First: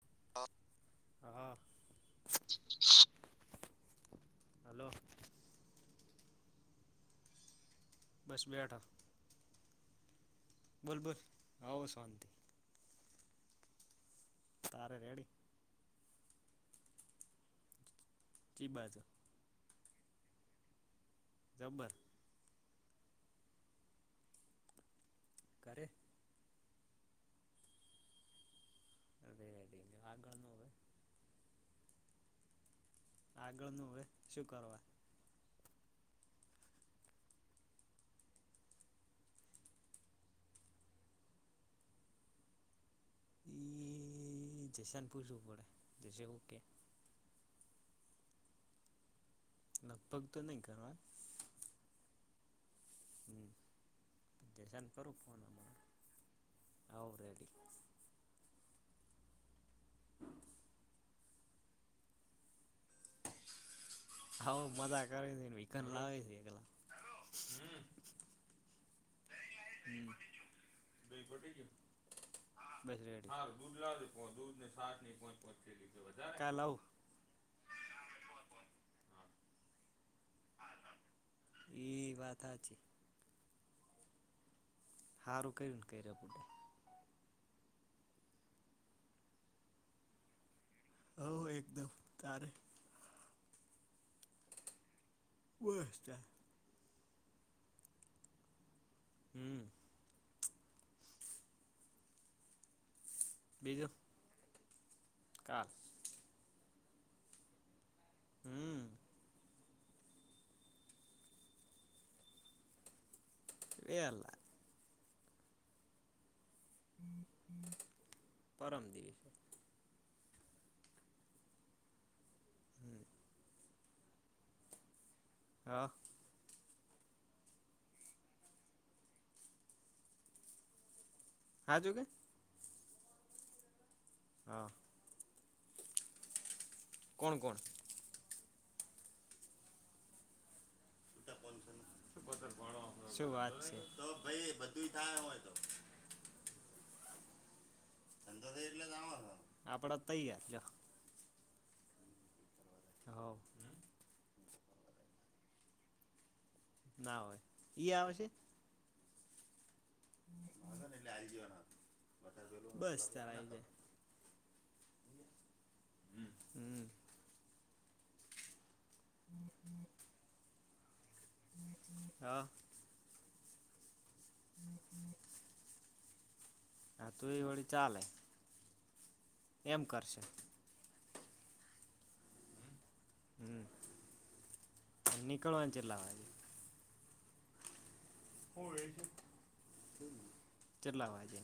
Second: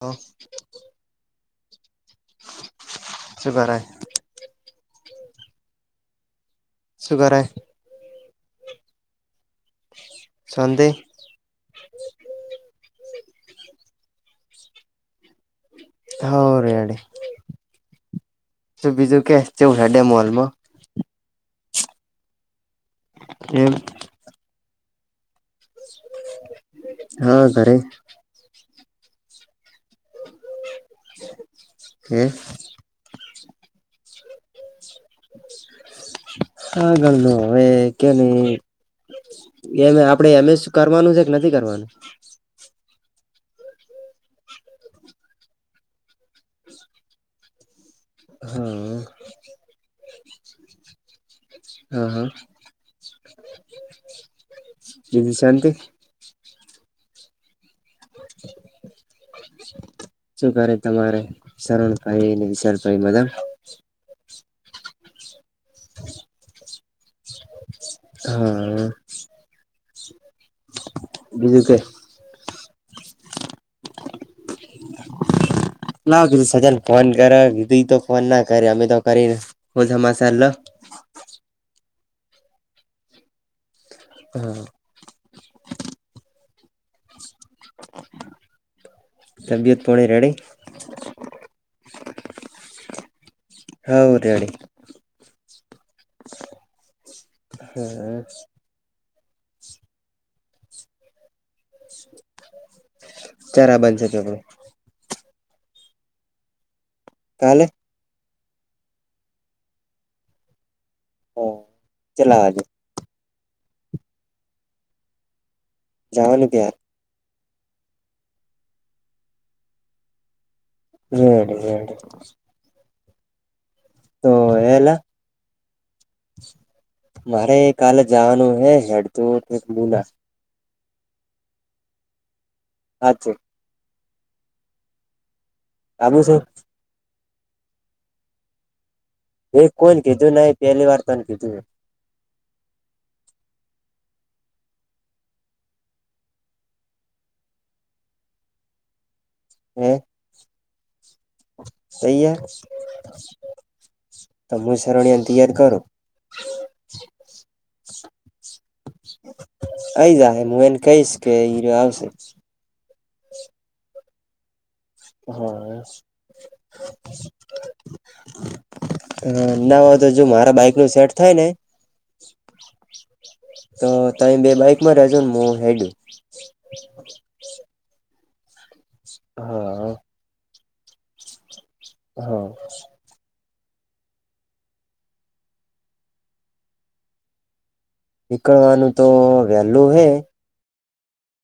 હા. હા શું કરાય હલો. શું કરે. બસ બેઠો. [inaudible] બોલ બોલ આવો શાંતિ. તારે રેડી. હ રેડે ચી શુ બાજુ બીજું ચેવુ. હડે મોલમાં. જબ્બર. એમ. કરે હા ઘરે. [inaudible] આગળનું હવે હમ્મ શુકરવાર. હાગળનું હવે કેલી. એમે આપડે એમસ કરવાનું છે કે નથી કરવાનું. એ જશાન પૂછું પડે જશો ઓકે. હમ્મ લગભગ તો નહી કરવા. હા હા જયલા ને કરું બીજી ફોન શાંતિ હમણાં આવ રેડી. [inaudible] શું કરે તમારે સરણ ભાઈ ને વિશાળ ભાઈ બધા. હઉ મજા કરે છે [unintelligible] લાવે એકલા. [inaudible] હમ્મ [unintelligible] બસ રેડી ચા લાવું. ઘીર તો ફોન ના કરે અમે તો કરીને હોજ સમાચાર લો. એ વાથ હાચી. હમ્મ સારું કરીને કર્યો ર્યોપટે. તબિયત પોણી રેડી. હો એકદમ તારે. હોવ રેડી. વોસ્ત. [inaudible] [inaudible] ચરા [inaudible] આ કાલે હમમ ચલા હજુ [inaudible] કયારે જવાનું ક્યાં પરમ દિવસ હા હમ તો એલા હા મારે કાલે જવાનું હે હેડ તો બલા હા જોવુ હા ઠીક [inaudible] આવું છે કોણ કોણ એક કોણ કીધું ના પહેલી વાર તને કીધું શું વાત છે તો ભાઈ બધું થાય હોય તો [inaudible] હે આપડા તૈયાર તૈયાર હવ તમું સરળિયા તૈયાર કરો ના હોય ઈ આવેશે અહી જ હું એને કહીશ કે અહીં આવશે બસ તાર આઈ જાય હા હ હમ ના હો તો જો મારા બાઈક નું સેટ થાય ને હા તો તમે બે બાઈકમાં જજો ને હું હેડું હા તું એ વળી ચાલેે હા હા હમ નીકળવાનું અહીંથી લા નીકળવાનું તો વેલુ હે કેટલા વાગે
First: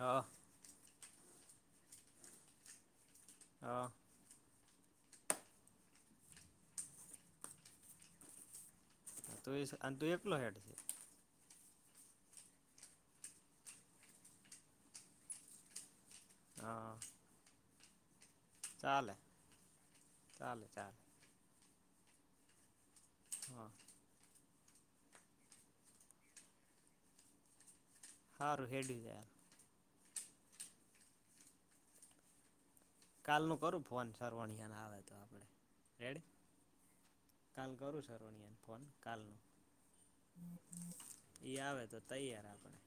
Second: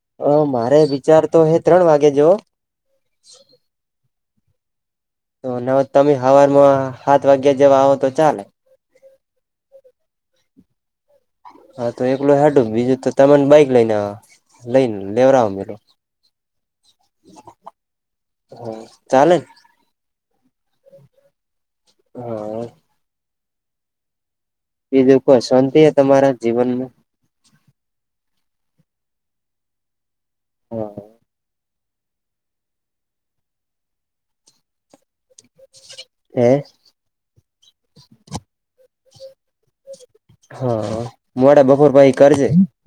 હા હ મારે વિચાર તો હ ત્રણ વાગે જવો હા તો તમે હવારમાં સાત વાગ્યા આવો તો ચાલે [inaudible] તું એકલો હેડ છે હા તો એકલો હડું બીજું તો તને બાઈક લઈને લઈને લેવરાાવ હા ચાલે ચાલે ચાલે હા [inaudible] બીજું કોઈ શાંતિ તમારા જીવનમાં હારુ હા કાલ નું કરું ફોન સરવાણયા ને આવે હેડ હે કાલે કરું છું તને ફોન કાલ. હા ઈ મોડા આવે બપોર તો પછી તૈયાર કરજે. આપણે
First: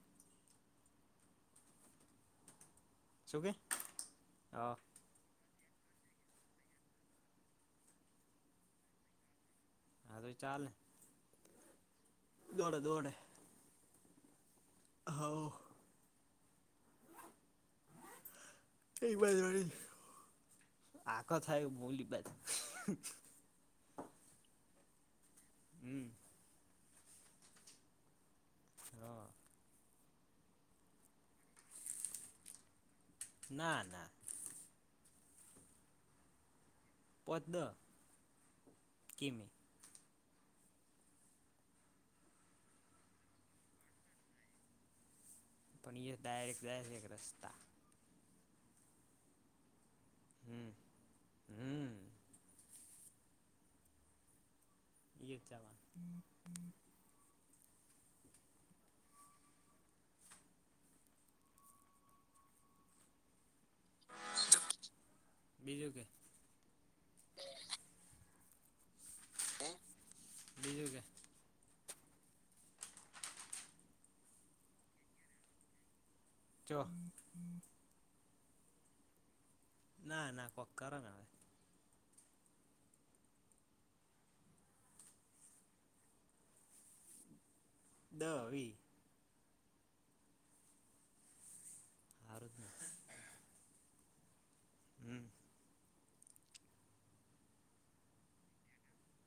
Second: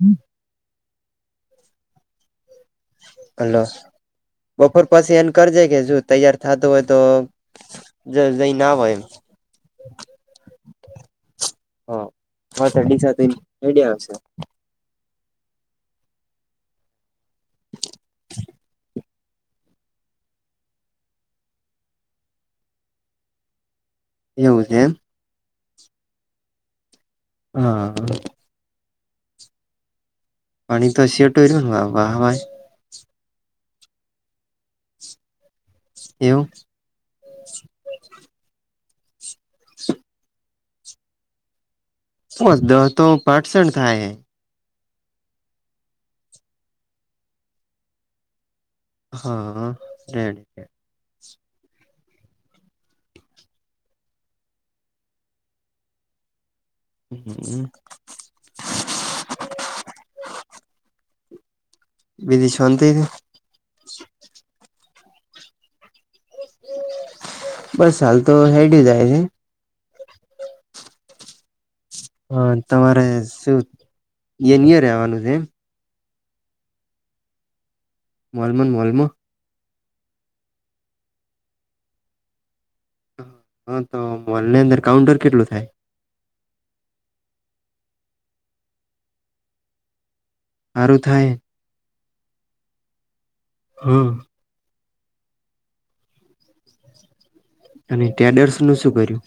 શું કે હાલો હા બપોર પછી એન કર જે કે જો તૈયાર થતું હોય તો જઈ ને આવય. હા તો ચાલે. હા દોડે હડીસા રડી આવશે. હોવ. [unintelligible] આખ થાય બોલી બાજુ. એ [inaudible] એમ. હમ્મ. હા. હા પાણી તો સટોરીવ વાહ હાવા. ના ના. એવું? કેમી. ઓ દહ તો પારસન થાય. પણ એ ડાયરેક્ટ જાય છે એક રસ્તા. હા રહેે. હમ હમ [inaudible] ચાલા. [inaudible] બીજી શાંતિ છે? બીજું કે. બસ હાલ તો હેડી જાય છે. [inaudible] બીજું કે હા તમારે શું યનય રેવાનું છે એમ? ચ્યો? મલમન મલમ. ના ના કોક્કર ન હ. હા તો મોલની અંદર કાઉન્ટર કેટલું થાય? દહ વી. હારું થાય. હારું જ ને હમ્મ. હમ્મ. અને ટેડર્સ નું શું કર્યું?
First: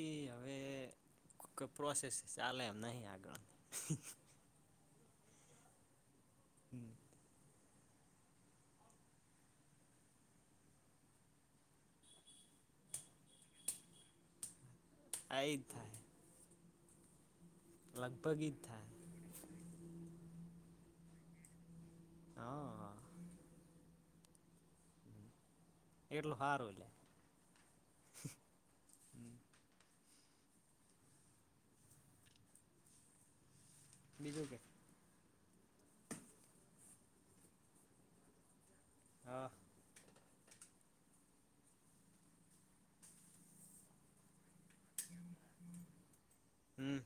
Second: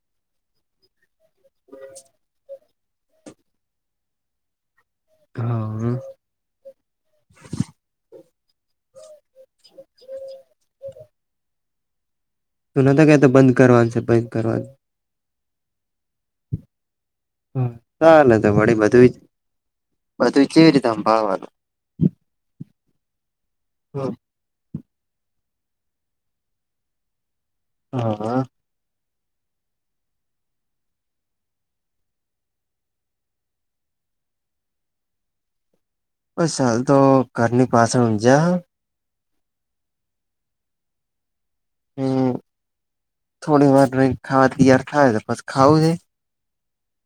એઈ હવે પ્રોસેસ ચાલે એમ નહી આગળ. હઅ. હમ્મ. [inaudible] તો નતા કહે તો બંધ કરવાનું છે બંધ કરવાનું. થાય થા. ચલે તો ઈ જ મળી થાય બધું બધું કેવી રીતેમ ભવાનું? હા હા. હા. એટલું સારું હ. હા. બીજુંકે? અ સાલ તો ઘરની પાછળ જહે. હા. હમ થોડી વાર ખા તયાર થાય તો પસ ખાવજે હમ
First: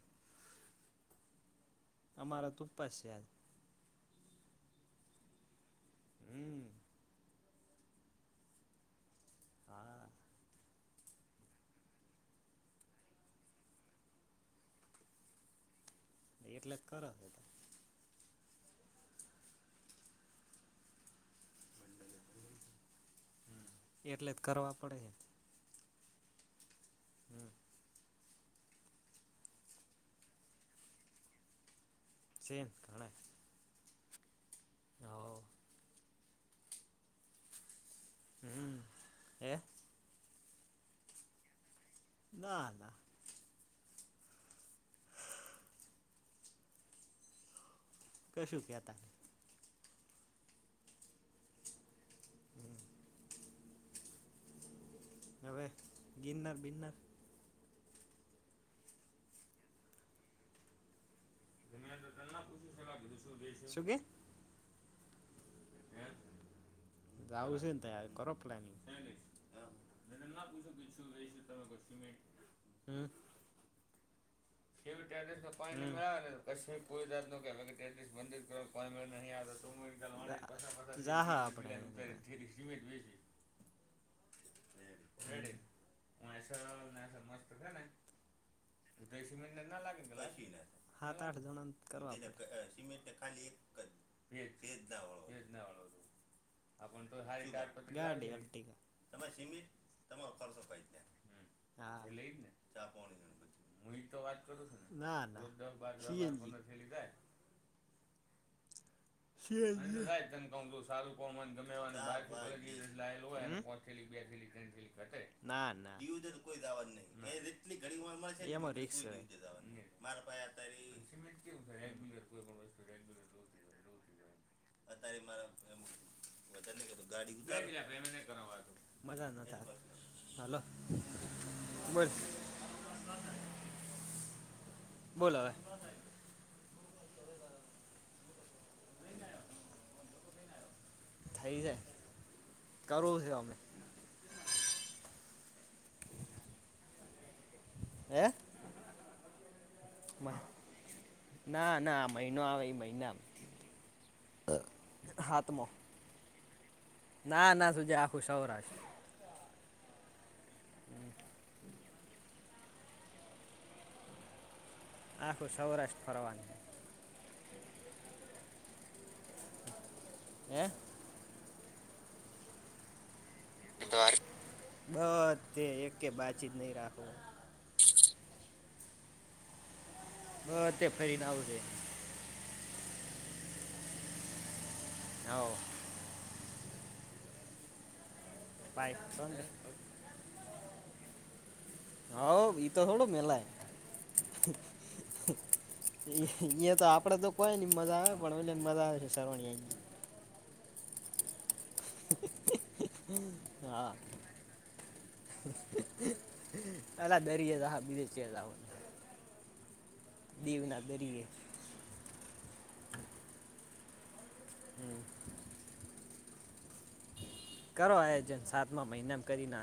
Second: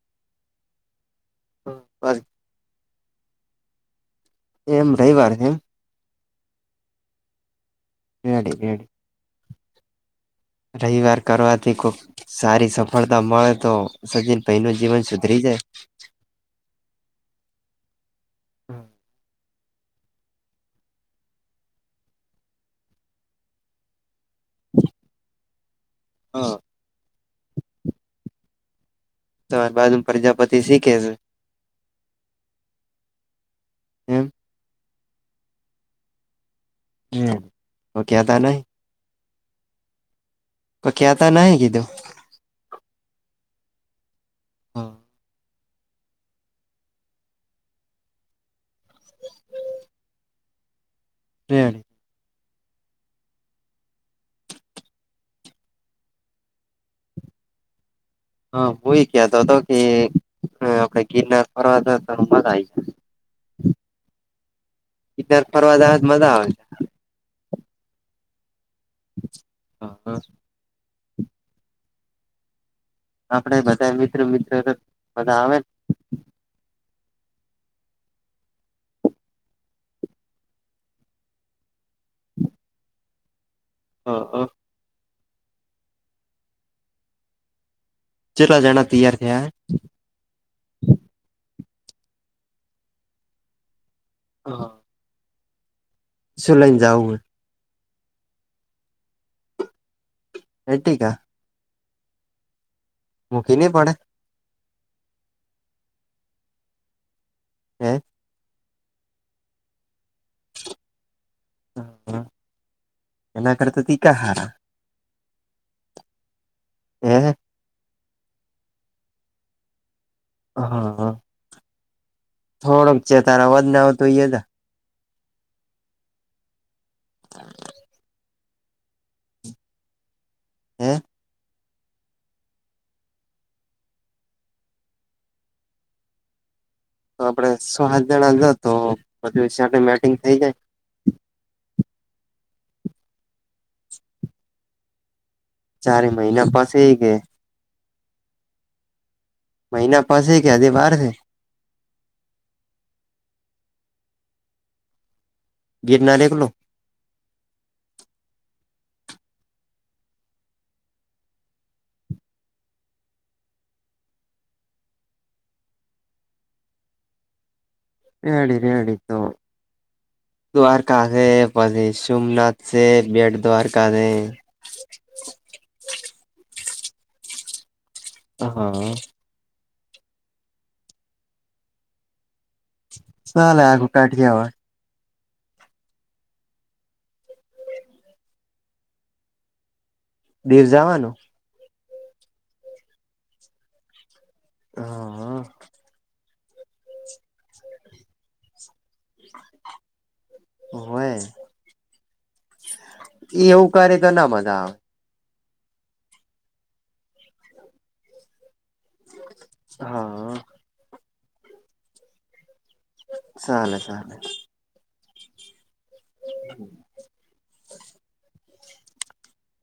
બસ અમારા તુપ્પ છે આજ એમ રવિવાર હે એમ હમ રેડી રેડી હા રવિવાર કરવાથી કોઈક સારી સફળતા મળ તો સજીન ભઈ નુ જીવન સુધરી જાય [inaudible] એટલે જ કરો તો હમ એટલે જ કરવા પડે હે હા [inaudible] તો બાજુમ પરજાપતિ શીખે છે શે ન ગણાય એમ તો કેતા નઈ હમ હે તો કેતા નઈ કીધુ ના ના હ કશુ કેતા [unintelligible] રેડી નહી હવે ગિનર બિનર હા હું એ કેતો તો કે આપડે કઈક ગિરનાર ફરવા ગમે તો જાતા તને ના મજા આય પૂછ્યું જાય સલાહ કીધું શું બે છે શું કે કિટનાર ફરવા જાવાન મજા આવે છે આવુ સેન તાર તો કરો પ્લાનિંગ નહીં મેં હા હા તમને ના [inaudible] આપડે બધા મિત્ર મિત્ર શી દ બધા [inaudible] આવે [inaudible] ને પાણી ન ક હમ [inaudible] ઝાહુ આપડે સિમેન્ટ વેયશી હા હ રેડી [inaudible] મસ્ત છે કેટલા જણા તૈયાર ને થયા સિમેન્ટ ને ન લાગે ને હાત આઠ જણોન કરવા પડે સિમેન્ટ ખાલી એક જ હા ભેજ ભેજ ના વાળો ભેજ ના વાળો હતો શું લઈન જાઉ આપણ હે તો સારી કાર ગાડી આપટીક તમાર સિમેન્ટ તમોર હેટિકા હા એટલે ઈ જ ને ચા પોણું નઈ પડે હું એ તો વાત કર સુ ને ના ના સીએનજી રોજ ન દસ બાર જન હોય તો પંદર થેલી થાય હમ સીએનજી [inaudible] સારું કોન હોય ગમે એવાને [inaudible] એના હમ પોચ કરતા થેલી તીકા બે હારા થેલી તયન થેલી ઘટે ના ના દીવ કોઈ ઝાવાનુ નહીં હે મે એટલી કડીવામા છે ને એમા રિસ્ક છે હ હ કેવું છે રેગ્યુલર કોઈ પણ વસ્તુ થોડોક રેગ્યુલર ચેતાર તાર રોતી અવાજ ન જાય આવતું રોતી અત્યારે મારા એમ અત્યારે ગાડી [unintelligible] મજા ન તાર હાલો હે બસ બોલ હવે તો આપડે સો હાત જણા જા તો બધુ સેટિંગ મેટિંગ થઈ જાય થઈ જાય કરુંશે કમે ચારે મહિના પાસે એ ગયા હે મહિના પાસે કે આજે બાર છે ના ના આ મહિનો આવે એ મહિના હા ગિરનાર એકલો ના ના તુંજ આખું સૌરાશ [inaudible] આખું સૌરાષ્ટ્ર ફરવાનું છે રેડી રેડી તો હે દ્વારકા પણ સોમનાથ સે બેડ બસ તે એક કે વાતચીત નહી રાખ હા હ તે ફરીને આવજે ચલે આગું કાઠીયાવાળી જવો પઇ દીવ જવાનું હ ઈ તો થોડો મેલાય હા અહિયાયા તો આપડે તો કોઈ મજા આવે પણને મજા આવે છે સરવાણી હોય આવી એ એવું હા કરે તો ના બધા અલા દરીયેા બી હો હા દીવના દરિયા સલે ચલે હમ કરો આયોજન સાતમા મહિનામ કરીને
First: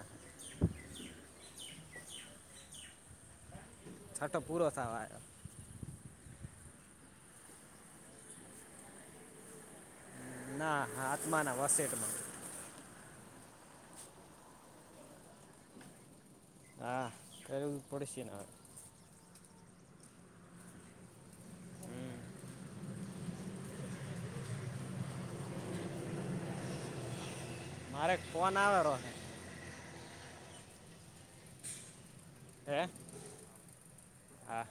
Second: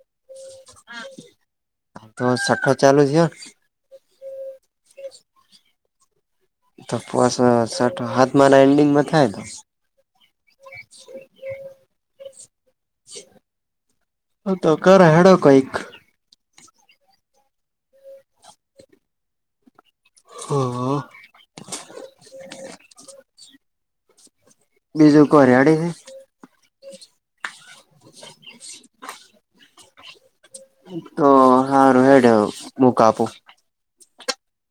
હ તો છઠ્ઠો ચાલુ છે છઠો પૂરો થવાયો તો પો શટ હાથમાં એન્ડીિંગમાં થાય તો ના આાત્મા ના વસેેટમાં હ તો કર હેડ કઈક હા ક પડ છે નય હા હમ, [inaudible] બીજું કો રિયાડીે મારે કોણ આવેરો છે તો સારું હડ હે મૂક આપું હા